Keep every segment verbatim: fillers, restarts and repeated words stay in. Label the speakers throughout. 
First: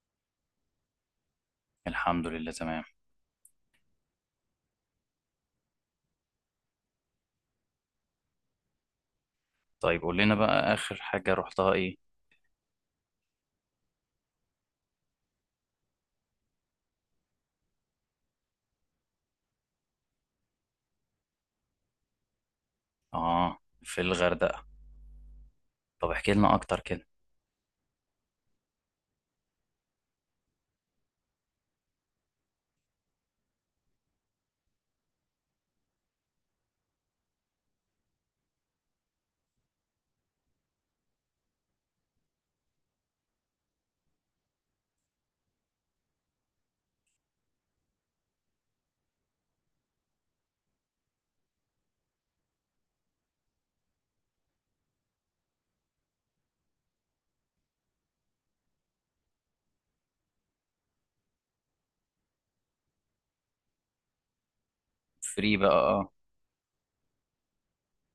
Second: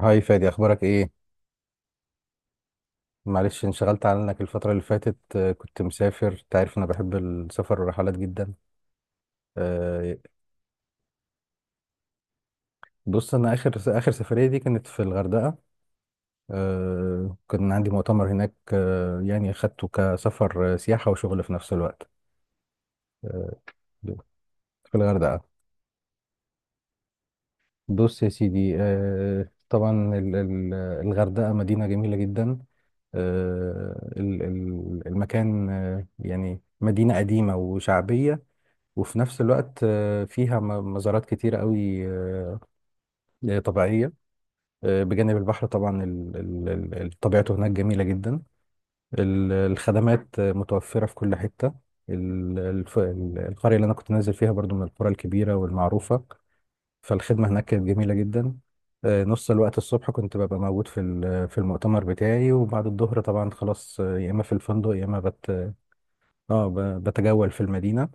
Speaker 1: هاي فادي، اخبارك ايه؟
Speaker 2: الحمد لله، تمام.
Speaker 1: معلش انشغلت عنك الفترة اللي فاتت. آه، كنت مسافر. انت عارف انا بحب السفر والرحلات جدا.
Speaker 2: طيب
Speaker 1: آه،
Speaker 2: قول لنا بقى آخر حاجة رحتها إيه؟
Speaker 1: بص انا اخر اخر سفرية دي كانت في الغردقة. آه، كان عندي مؤتمر هناك، آه، يعني اخدته كسفر، آه، سياحة وشغل في نفس الوقت. آه،
Speaker 2: آه. في الغردقة.
Speaker 1: في الغردقة.
Speaker 2: طب احكي لنا أكتر كده.
Speaker 1: بص يا سيدي، آه، طبعا. ال- ال- الغردقة مدينة جميلة جدا. آه، ال- ال- المكان، آه، يعني مدينة قديمة وشعبية، وفي نفس الوقت آه، فيها م- مزارات كتيرة قوي، آه، طبيعية. آه، بجانب البحر طبعا، ال- ال- ال- ال- طبيعته هناك جميلة جدا. ال- الخدمات آه، متوفرة في كل حتة. ال- الف- ال- القرية اللي أنا كنت نازل فيها برضو من القرى الكبيرة والمعروفة، فالخدمة هناك كانت جميلة جدا. آه، نص الوقت الصبح كنت ببقى موجود في ال- في المؤتمر بتاعي، وبعد الظهر طبعا خلاص، آه، يا إما في الفندق يا إما بت
Speaker 2: فري بقى، آه.
Speaker 1: اه ب- بتجول في المدينة.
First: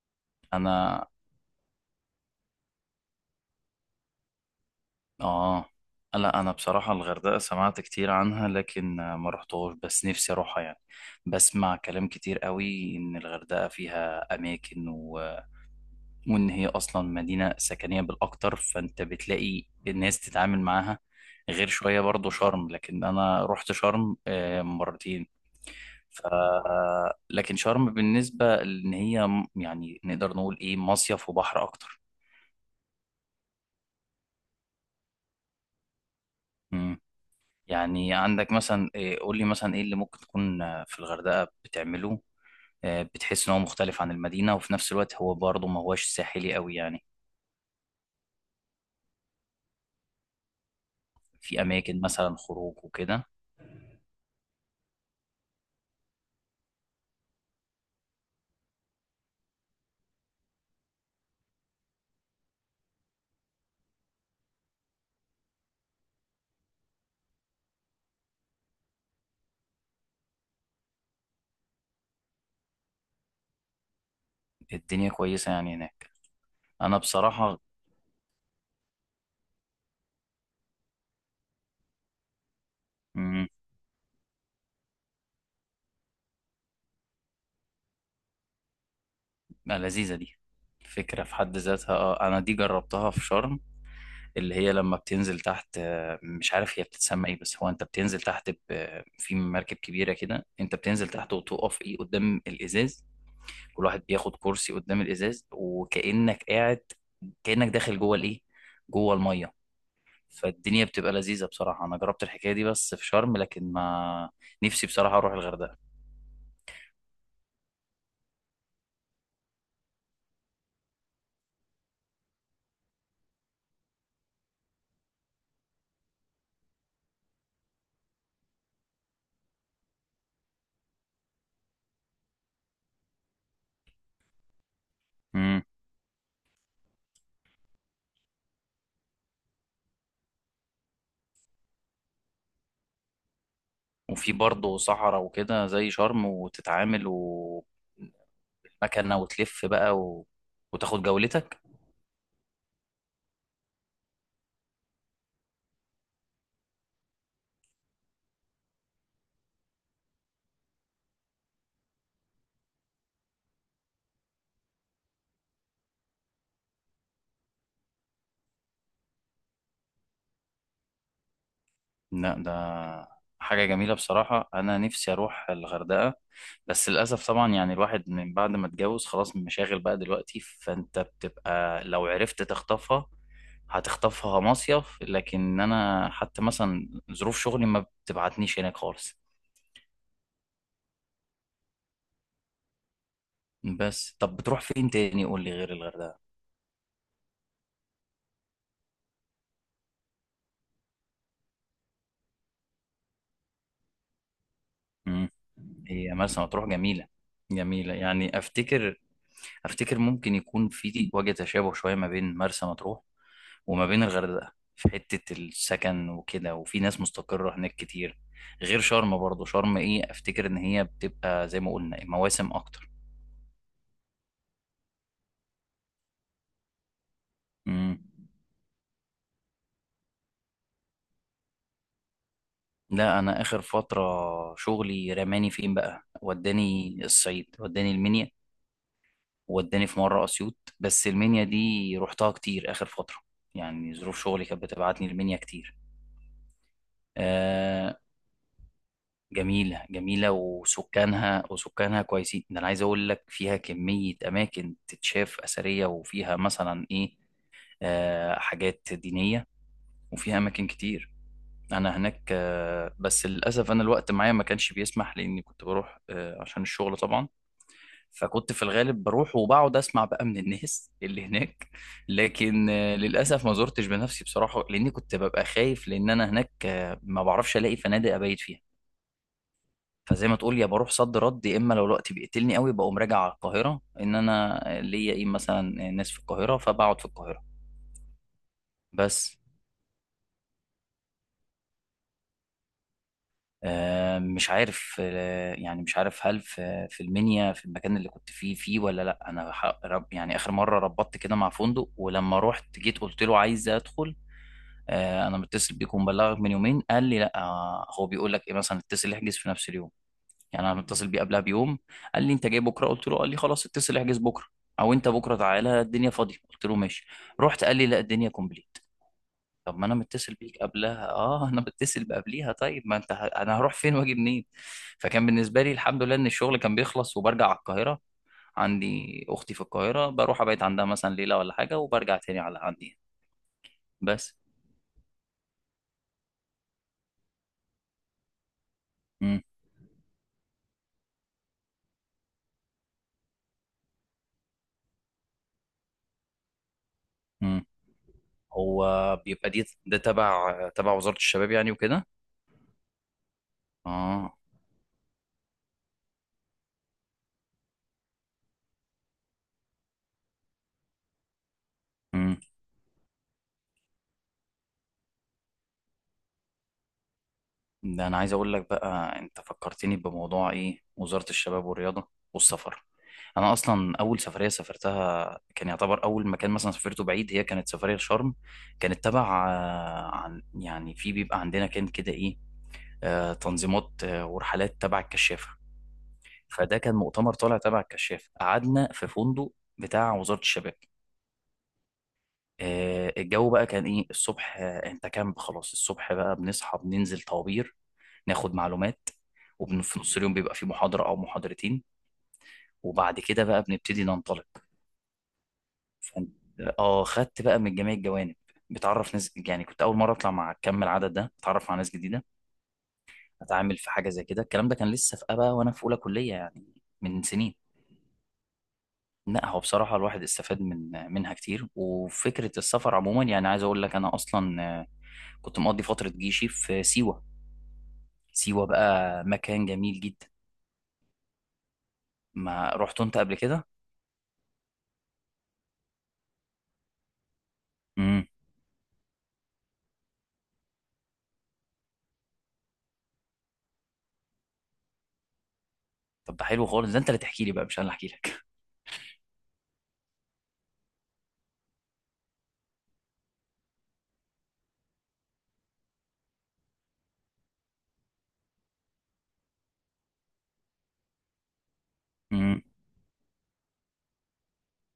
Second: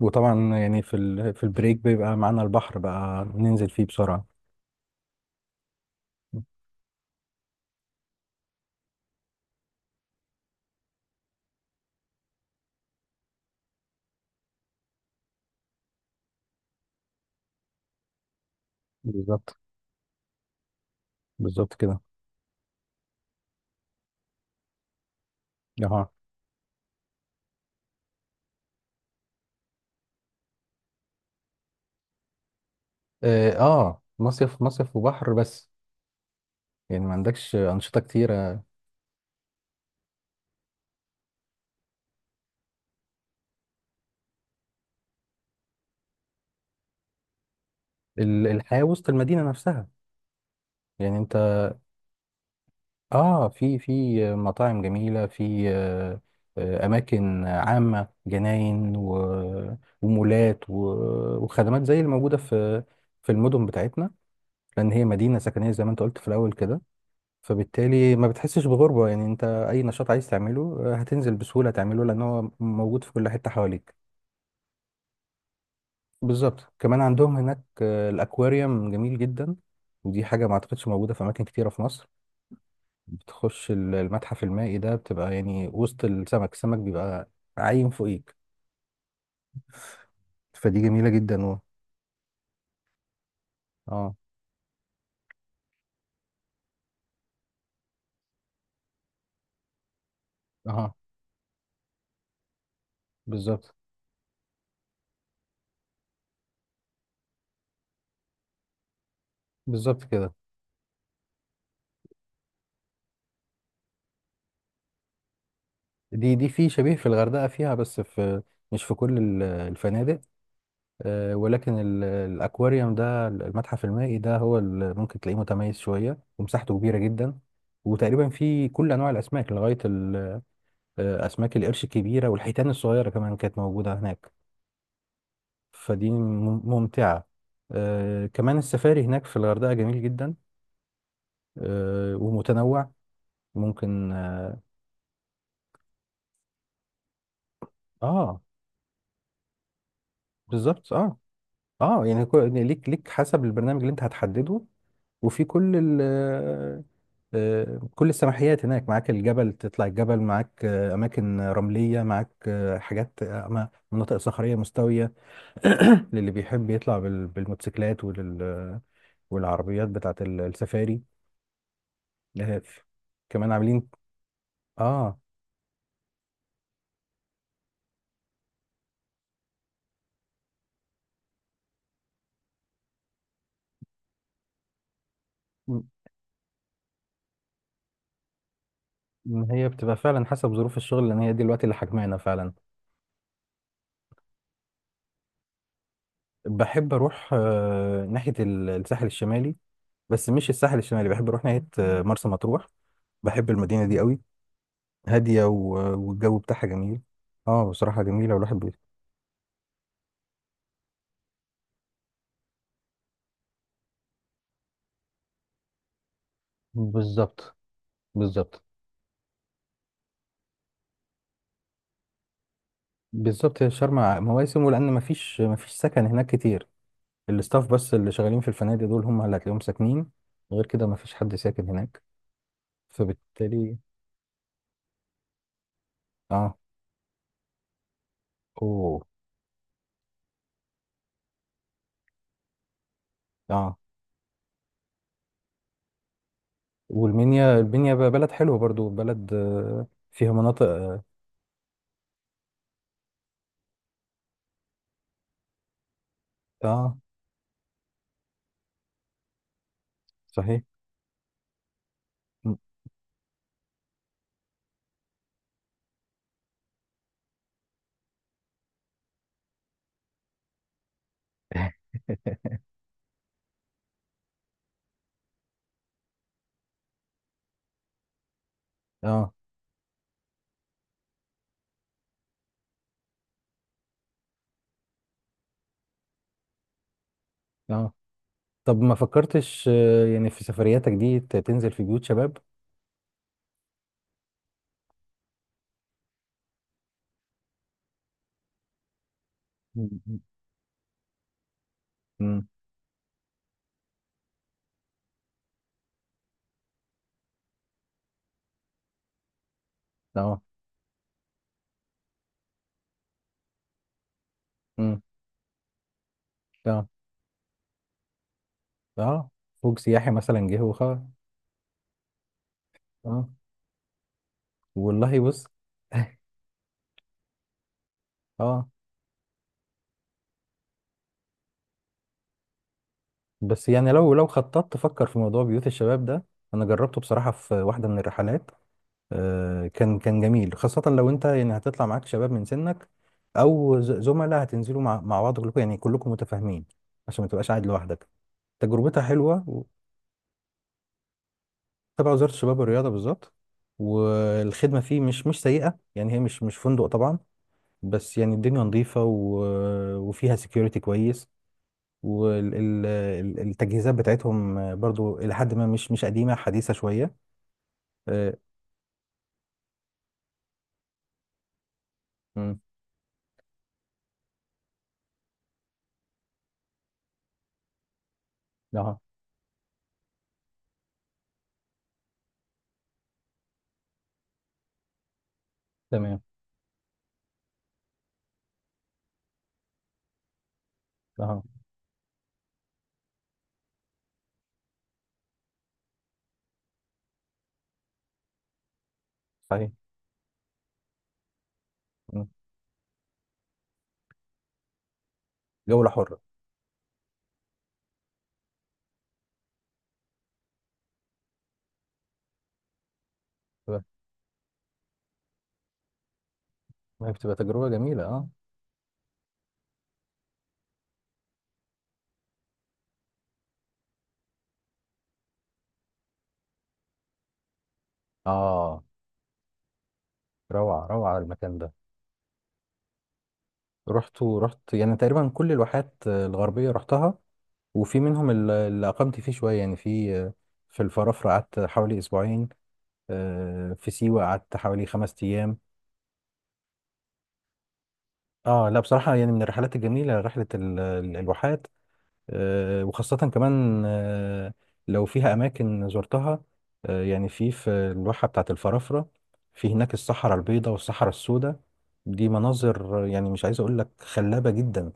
Speaker 1: وطبعا يعني في
Speaker 2: أنا
Speaker 1: ال... في البريك بيبقى معانا البحر، بقى ننزل فيه بسرعة.
Speaker 2: آه لا، أنا بصراحة الغردقة سمعت كتير عنها، لكن آه، ما رحتهاش، بس نفسي أروحها يعني. بسمع كلام كتير قوي إن الغردقة فيها أماكن، وان هي اصلا مدينه سكنيه بالاكتر، فانت
Speaker 1: بالظبط،
Speaker 2: بتلاقي الناس تتعامل معاها غير
Speaker 1: بالظبط كده.
Speaker 2: شويه. برضو شرم، لكن انا رحت شرم آه، مرتين.
Speaker 1: اها.
Speaker 2: ف لكن شرم بالنسبه ان هي م- يعني نقدر نقول ايه، مصيف وبحر اكتر.
Speaker 1: اه، آه، مصيف مصيف وبحر بس.
Speaker 2: مم.
Speaker 1: يعني ما عندكش أنشطة
Speaker 2: يعني عندك
Speaker 1: كتيرة.
Speaker 2: مثلا إيه، قول لي مثلا ايه اللي ممكن تكون آه، في الغردقه بتعمله. آه، بتحس ان هو مختلف عن المدينه، وفي نفس الوقت هو برضه ما هواش ساحلي قوي يعني.
Speaker 1: ال- الحياة وسط المدينة نفسها، يعني انت،
Speaker 2: في اماكن مثلا خروج وكده.
Speaker 1: اه، في في مطاعم جميلة في، آه، آه، أماكن عامة، جناين و... ومولات و... وخدمات زي اللي موجودة في في المدن بتاعتنا، لأن هي مدينة سكنية زي ما انت قلت في الأول كده، فبالتالي ما بتحسش بغربة، يعني انت اي نشاط عايز تعمله آه، هتنزل بسهولة تعمله، لان هو موجود في كل حتة حواليك.
Speaker 2: الدنيا كويسه يعني هناك.
Speaker 1: بالظبط،
Speaker 2: انا
Speaker 1: كمان عندهم
Speaker 2: بصراحه.
Speaker 1: هناك آه، الاكواريوم جميل جدا، ودي حاجة ما اعتقدش موجودة في اماكن كتيرة في مصر.
Speaker 2: مم.
Speaker 1: بتخش ال- المتحف المائي ده، بتبقى يعني وسط السمك، السمك بيبقى عايم فوقيك،
Speaker 2: لذيذه دي،
Speaker 1: فدي جميلة
Speaker 2: فكره في
Speaker 1: جدا
Speaker 2: حد
Speaker 1: و...
Speaker 2: ذاتها. اه انا دي جربتها في شرم،
Speaker 1: اه،
Speaker 2: اللي هي لما بتنزل تحت، آه، مش عارف هي بتتسمى ايه، بس هو انت بتنزل تحت ب- آه، في مركب كبيره كده، انت
Speaker 1: اه،
Speaker 2: بتنزل تحت وتقف ايه قدام الازاز.
Speaker 1: بالظبط،
Speaker 2: كل واحد بياخد كرسي قدام الازاز، وكانك قاعد، كانك داخل جوه الايه، جوه الميه.
Speaker 1: بالظبط كده.
Speaker 2: فالدنيا بتبقى لذيذه بصراحه، انا جربت الحكايه دي بس في شرم، لكن ما نفسي بصراحه اروح الغردقه.
Speaker 1: دي دي في شبيه في الغردقة، فيها بس في، مش في كل ال- الفنادق. آه، ولكن ال- الأكواريوم ده، المتحف المائي ده، هو اللي ممكن تلاقيه متميز شوية، ومساحته كبيرة جدا، وتقريبا فيه كل أنواع الأسماك لغاية ال- آه، أسماك القرش الكبيرة، والحيتان الصغيرة كمان كانت موجودة هناك. فدي مم- ممتعة. آه، كمان السفاري هناك في الغردقة جميل جدا، آه، ومتنوع. ممكن
Speaker 2: وفي
Speaker 1: اه.
Speaker 2: برضه صحراء وكده زي شرم، وتتعامل ومكنة،
Speaker 1: آه،
Speaker 2: وتلف بقى و...
Speaker 1: بالظبط
Speaker 2: وتاخد
Speaker 1: اه.
Speaker 2: جولتك.
Speaker 1: اه يعني كو- ليك ليك حسب البرنامج اللي انت هتحدده، وفي كل ال آه، آه، كل السماحيات هناك معاك، الجبل تطلع الجبل معاك، آه، أماكن رملية معاك، آه، حاجات، آه، أما- مناطق صخرية مستوية. للي بيحب يطلع بال- بالموتوسيكلات ولل- والعربيات بتاعت ال- السفاري.
Speaker 2: لا، ده
Speaker 1: آه، ف- كمان
Speaker 2: حاجة
Speaker 1: عاملين.
Speaker 2: جميلة بصراحة، أنا نفسي
Speaker 1: اه،
Speaker 2: أروح الغردقة، بس للأسف طبعا، يعني الواحد من بعد ما اتجوز خلاص مشاغل بقى دلوقتي، فأنت بتبقى لو عرفت تخطفها هتخطفها مصيف، لكن
Speaker 1: م-
Speaker 2: أنا حتى مثلا ظروف شغلي ما بتبعتنيش هناك خالص.
Speaker 1: م- هي بتبقى فعلا حسب ظروف الشغل، لأن هي دي الوقت اللي حجمانا فعلا.
Speaker 2: بس طب بتروح فين تاني؟ قول لي غير الغردقة.
Speaker 1: بحب أروح آه، ناحية ال- الساحل الشمالي، بس مش الساحل الشمالي، بحب أروح ناحية آه، مرسى مطروح، بحب المدينة دي قوي.
Speaker 2: مم.
Speaker 1: هادية و-
Speaker 2: هي
Speaker 1: والجو
Speaker 2: مرسى مطروح
Speaker 1: بتاعها جميل.
Speaker 2: جميلة،
Speaker 1: اه
Speaker 2: جميلة
Speaker 1: بصراحة جميلة،
Speaker 2: يعني.
Speaker 1: والواحد بي...
Speaker 2: أفتكر، أفتكر ممكن يكون في وجه تشابه شوية ما بين مرسى مطروح وما بين الغردقة في حتة السكن وكده، وفي ناس مستقرة
Speaker 1: بالظبط،
Speaker 2: هناك كتير.
Speaker 1: بالظبط،
Speaker 2: غير شرم، برضو شرم إيه، أفتكر إن هي بتبقى زي ما قلنا مواسم أكتر.
Speaker 1: بالظبط، هي شرم مواسم، ولأن مفيش مفيش سكن هناك كتير. الاستاف بس
Speaker 2: مم.
Speaker 1: اللي شغالين في الفنادق دول، هم اللي هتلاقيهم ساكنين، غير كده مفيش حد ساكن هناك،
Speaker 2: لا، أنا آخر
Speaker 1: فبالتالي...
Speaker 2: فترة شغلي رماني فين بقى،
Speaker 1: اه.
Speaker 2: وداني الصعيد، وداني المنيا،
Speaker 1: اوه.
Speaker 2: ووداني في مرة أسيوط، بس المنيا دي رحتها كتير آخر فترة.
Speaker 1: اه.
Speaker 2: يعني ظروف شغلي كانت بتبعتني المنيا كتير.
Speaker 1: والمنيا المنيا
Speaker 2: آه،
Speaker 1: بقى بلد حلوة برضو، بلد
Speaker 2: جميلة
Speaker 1: آه، فيها
Speaker 2: جميلة،
Speaker 1: مناطق اه،
Speaker 2: وسكانها وسكانها كويسين. ده أنا عايز أقول لك فيها كمية أماكن تتشاف أثرية، وفيها مثلا
Speaker 1: آه،
Speaker 2: إيه، آه حاجات دينية، وفيها
Speaker 1: صحيح.
Speaker 2: أماكن كتير. أنا هناك،
Speaker 1: م-
Speaker 2: آه بس للأسف أنا الوقت معايا ما كانش بيسمح، لأني كنت بروح آه عشان الشغل طبعا. فكنت في الغالب بروح، وبقعد اسمع بقى من الناس اللي هناك. لكن آه، للاسف ما زرتش بنفسي بصراحه، لاني كنت ببقى خايف، لان انا هناك آه، ما بعرفش الاقي فنادق ابيت فيها.
Speaker 1: اه،
Speaker 2: فزي ما تقول، يا بروح صد رد، يا اما لو الوقت بيقتلني قوي بقوم راجع على القاهره، ان انا ليا ايه مثلا ناس في القاهره فبقعد في القاهره.
Speaker 1: اه. طب، ما
Speaker 2: بس
Speaker 1: فكرتش آه، يعني في سفرياتك دي ت- تنزل في بيوت شباب؟
Speaker 2: آه، مش عارف، آه، يعني مش عارف هل في في المنيا في المكان اللي كنت فيه فيه ولا لا، انا ح- رب-
Speaker 1: م-
Speaker 2: يعني اخر مره ربطت كده مع فندق، ولما
Speaker 1: م-
Speaker 2: رحت جيت قلت له عايز ادخل. آه، انا متصل بيك ومبلغك من يومين. قال لي لا، آه، هو بيقول لك ايه مثلا اتصل احجز في نفس اليوم.
Speaker 1: اه،
Speaker 2: يعني انا متصل بيه قبلها بيوم. قال لي انت جاي بكره؟ قلت له قال لي خلاص اتصل احجز بكره، او
Speaker 1: امم
Speaker 2: انت بكره تعالى الدنيا فاضيه. قلت له
Speaker 1: اه،
Speaker 2: ماشي. رحت، قال لي لا الدنيا كومبليت.
Speaker 1: اه، فوق
Speaker 2: طب ما انا
Speaker 1: سياحي
Speaker 2: متصل
Speaker 1: مثلا
Speaker 2: بيك
Speaker 1: جه وخلاص.
Speaker 2: قبلها، اه انا متصل بقبليها. طيب ما انت
Speaker 1: اه
Speaker 2: ه- انا هروح فين واجي منين.
Speaker 1: والله،
Speaker 2: فكان
Speaker 1: بص.
Speaker 2: بالنسبه لي، الحمد لله، ان الشغل كان بيخلص وبرجع على القاهره.
Speaker 1: اه.
Speaker 2: عندي اختي في القاهره، بروح ابيت عندها مثلا ليله ولا حاجه، وبرجع تاني على عندي.
Speaker 1: بس يعني لو لو
Speaker 2: بس.
Speaker 1: خططت، تفكر في موضوع بيوت الشباب ده، انا جربته بصراحة في واحدة من الرحلات. آه، كان كان جميل، خاصة لو انت يعني هتطلع معاك شباب من سنك، او ز- زملاء هتنزلوا مع مع بعض، كلكم يعني كلكم متفاهمين، عشان ما تبقاش قاعد
Speaker 2: مم.
Speaker 1: لوحدك.
Speaker 2: هو
Speaker 1: تجربتها حلوة
Speaker 2: بيبقى
Speaker 1: و-
Speaker 2: دي ده تبع تبع وزارة الشباب يعني وكده.
Speaker 1: تبع وزارة الشباب والرياضة بالظبط.
Speaker 2: اه.
Speaker 1: والخدمة فيه مش مش سيئة، يعني هي مش مش فندق طبعا، بس يعني الدنيا نظيفة و... وفيها سكيورتي كويس،
Speaker 2: امم
Speaker 1: والتجهيزات بتاعتهم برضو إلى حد ما مش مش قديمة، حديثة شوية.
Speaker 2: ده انا عايز
Speaker 1: آه،
Speaker 2: اقول لك بقى، انت فكرتني بموضوع ايه، وزارة الشباب والرياضة
Speaker 1: مم.
Speaker 2: والسفر. انا اصلا اول سفرية سافرتها، كان يعتبر اول مكان مثلا سافرته بعيد، هي كانت سفرية شرم.
Speaker 1: أها.
Speaker 2: كانت تبع آه، عن يعني في بيبقى عندنا كان كده ايه، آه، تنظيمات آه، ورحلات تبع الكشافة.
Speaker 1: تمام.
Speaker 2: فده كان مؤتمر طالع تبع الكشافة، قعدنا في فندق بتاع وزارة الشباب.
Speaker 1: أها.
Speaker 2: آه، الجو بقى كان ايه الصبح، آه، انت كامب خلاص، الصبح بقى بنصحى بننزل طوابير، ناخد معلومات،
Speaker 1: صحيح.
Speaker 2: وفي نص اليوم بيبقى في محاضرة او محاضرتين،
Speaker 1: مم.
Speaker 2: وبعد كده بقى بنبتدي ننطلق.
Speaker 1: جولة حرة.
Speaker 2: فانت اه خدت بقى من جميع الجوانب، بتعرف ناس، يعني كنت اول مره اطلع مع كم العدد ده، اتعرف على ناس جديده، اتعامل
Speaker 1: تمام.
Speaker 2: في حاجه زي كده. الكلام ده كان لسه في ابا وانا في اولى كليه يعني،
Speaker 1: ما هي
Speaker 2: من
Speaker 1: بتبقى
Speaker 2: سنين.
Speaker 1: تجربة جميلة أه.
Speaker 2: لا، هو بصراحه الواحد استفاد من منها كتير، وفكره السفر عموما يعني عايز اقول لك انا اصلا، آه، كنت مقضي فتره جيشي في سيوه. سيوة
Speaker 1: أه،
Speaker 2: بقى مكان جميل جدا.
Speaker 1: روعة روعة المكان ده.
Speaker 2: ما رحت انت قبل كده؟
Speaker 1: رحت ورحت يعني تقريبا كل الواحات آه، الغربية رحتها، وفي
Speaker 2: امم
Speaker 1: منهم ال- اللي أقمت فيه شوية، يعني في آه، في الفرافرة قعدت حوالي أسبوعين، آه، في سيوة قعدت حوالي خمس أيام.
Speaker 2: طب ده حلو خالص، ده انت اللي تحكي لي بقى مش انا اللي احكي لك
Speaker 1: اه لا بصراحة، يعني من الرحلات الجميلة رحلة ال- ال- الواحات، آه، وخاصة كمان، آه، لو فيها أماكن زرتها، آه، يعني في في الواحة بتاعة الفرافرة. في هناك الصحراء البيضاء والصحراء السوداء، دي
Speaker 2: امم
Speaker 1: مناظر آه، يعني مش عايز أقول لك خلابة جدا،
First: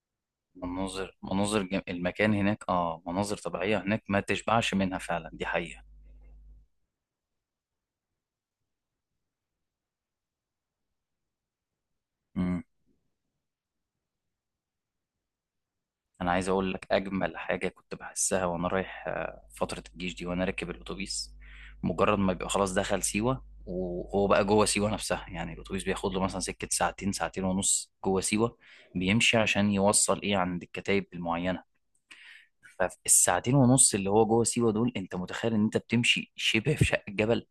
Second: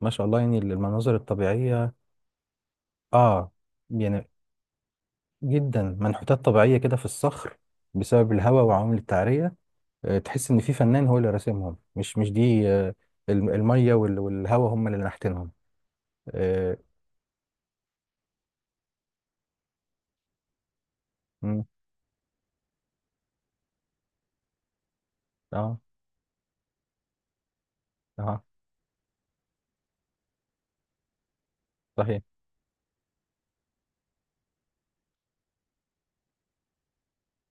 Speaker 1: ما شاء الله يعني المناظر
Speaker 2: مناظر مناظر جم...
Speaker 1: الطبيعية.
Speaker 2: المكان هناك، اه مناظر
Speaker 1: اه،
Speaker 2: طبيعية هناك ما
Speaker 1: يعني
Speaker 2: تشبعش منها فعلا، دي
Speaker 1: جدا
Speaker 2: حقيقة.
Speaker 1: منحوتات طبيعية كده في الصخر، بسبب الهواء وعوامل التعرية، آه، تحس إن في فنان هو اللي راسمهم، مش مش
Speaker 2: امم
Speaker 1: دي آه، الم- المية وال- والهواء هم اللي نحتينهم.
Speaker 2: انا عايز اقول
Speaker 1: اه،
Speaker 2: لك اجمل حاجة كنت بحسها وانا رايح آه، فترة الجيش دي وانا راكب الاتوبيس.
Speaker 1: مم،
Speaker 2: مجرد ما بيبقى خلاص دخل سيوة وهو بقى جوه سيوة نفسها، يعني
Speaker 1: اه،
Speaker 2: الاتوبيس بياخد له مثلا سكة ساعتين، ساعتين ونص جوه
Speaker 1: اه،
Speaker 2: سيوة، بيمشي عشان يوصل ايه عند الكتايب المعينة.
Speaker 1: صحيح،
Speaker 2: فالساعتين ونص اللي هو جوه سيوه دول، انت متخيل ان انت بتمشي شبه في شق الجبل،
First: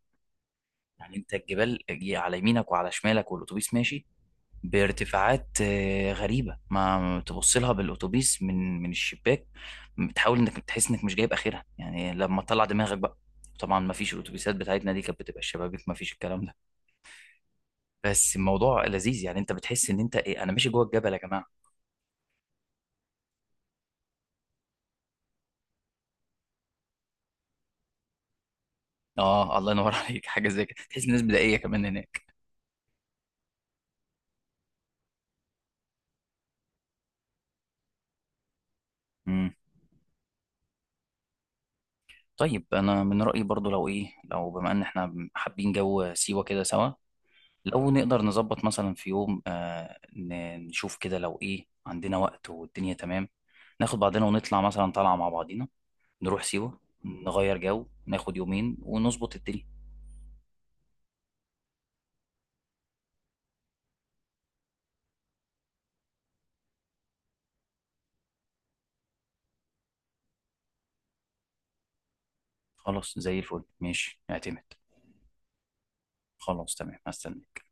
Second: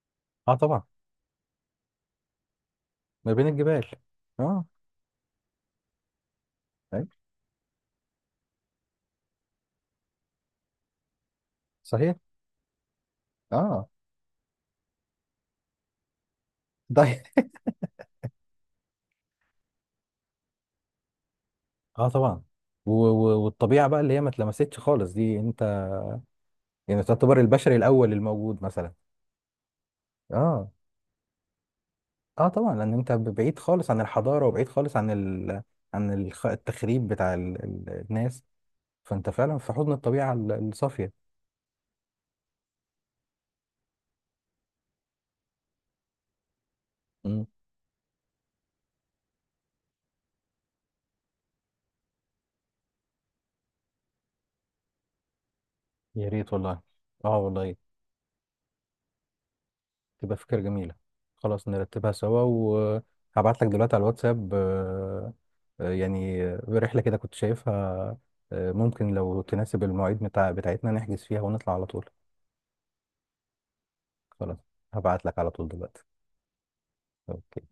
Speaker 1: اه طبعا.
Speaker 2: يعني انت الجبال جي- على يمينك وعلى
Speaker 1: ما
Speaker 2: شمالك،
Speaker 1: بين
Speaker 2: والاتوبيس
Speaker 1: الجبال.
Speaker 2: ماشي
Speaker 1: اه،
Speaker 2: بارتفاعات آه، غريبه،
Speaker 1: أي،
Speaker 2: ما تبص لها بالاتوبيس من من الشباك. بتحاول انك تحس انك مش جايب اخرها يعني،
Speaker 1: صحيح
Speaker 2: لما تطلع دماغك بقى. طبعا
Speaker 1: اه
Speaker 2: ما فيش، الاتوبيسات بتاعتنا دي كانت بتبقى الشبابيك ما فيش الكلام ده.
Speaker 1: طيب.
Speaker 2: بس الموضوع لذيذ، يعني انت بتحس ان انت ايه، انا ماشي جوه الجبل يا جماعه.
Speaker 1: اه طبعا، و و والطبيعه بقى اللي هي ما اتلمستش خالص، دي انت يعني تعتبر البشري الاول الموجود مثلا.
Speaker 2: اه، الله ينور عليك، حاجه زي
Speaker 1: اه،
Speaker 2: كده تحس الناس بدائيه كمان هناك.
Speaker 1: اه طبعا، لان انت ب- بعيد خالص عن الحضاره، وبعيد خالص عن ال عن الخ- التخريب بتاع ال ال الناس، فانت فعلا في حضن الطبيعه ال- الصافيه.
Speaker 2: طيب، انا من رايي برضو لو ايه، لو بما ان احنا حابين جو سيوه كده سوا،
Speaker 1: مم.
Speaker 2: لو نقدر نظبط مثلا في يوم آه ن- نشوف كده لو ايه عندنا وقت والدنيا تمام، ناخد بعضنا ونطلع مثلا طالعه مع بعضينا،
Speaker 1: يا
Speaker 2: نروح
Speaker 1: ريت
Speaker 2: سيوه
Speaker 1: والله. اه
Speaker 2: نغير
Speaker 1: والله،
Speaker 2: جو، ناخد يومين ونظبط الدنيا.
Speaker 1: تبقى فكرة جميلة. خلاص، نرتبها سوا، وهبعت لك دلوقتي على الواتساب. آه، آه، يعني آه، رحلة كده كنت شايفها، آه، ممكن لو تناسب المواعيد بتاع بتاعتنا نحجز فيها ونطلع على طول.
Speaker 2: خلاص، زي الفل، ماشي،
Speaker 1: خلاص،
Speaker 2: اعتمد.
Speaker 1: هبعت لك على طول دلوقتي.
Speaker 2: خلاص تمام، هستنى.
Speaker 1: أوكي.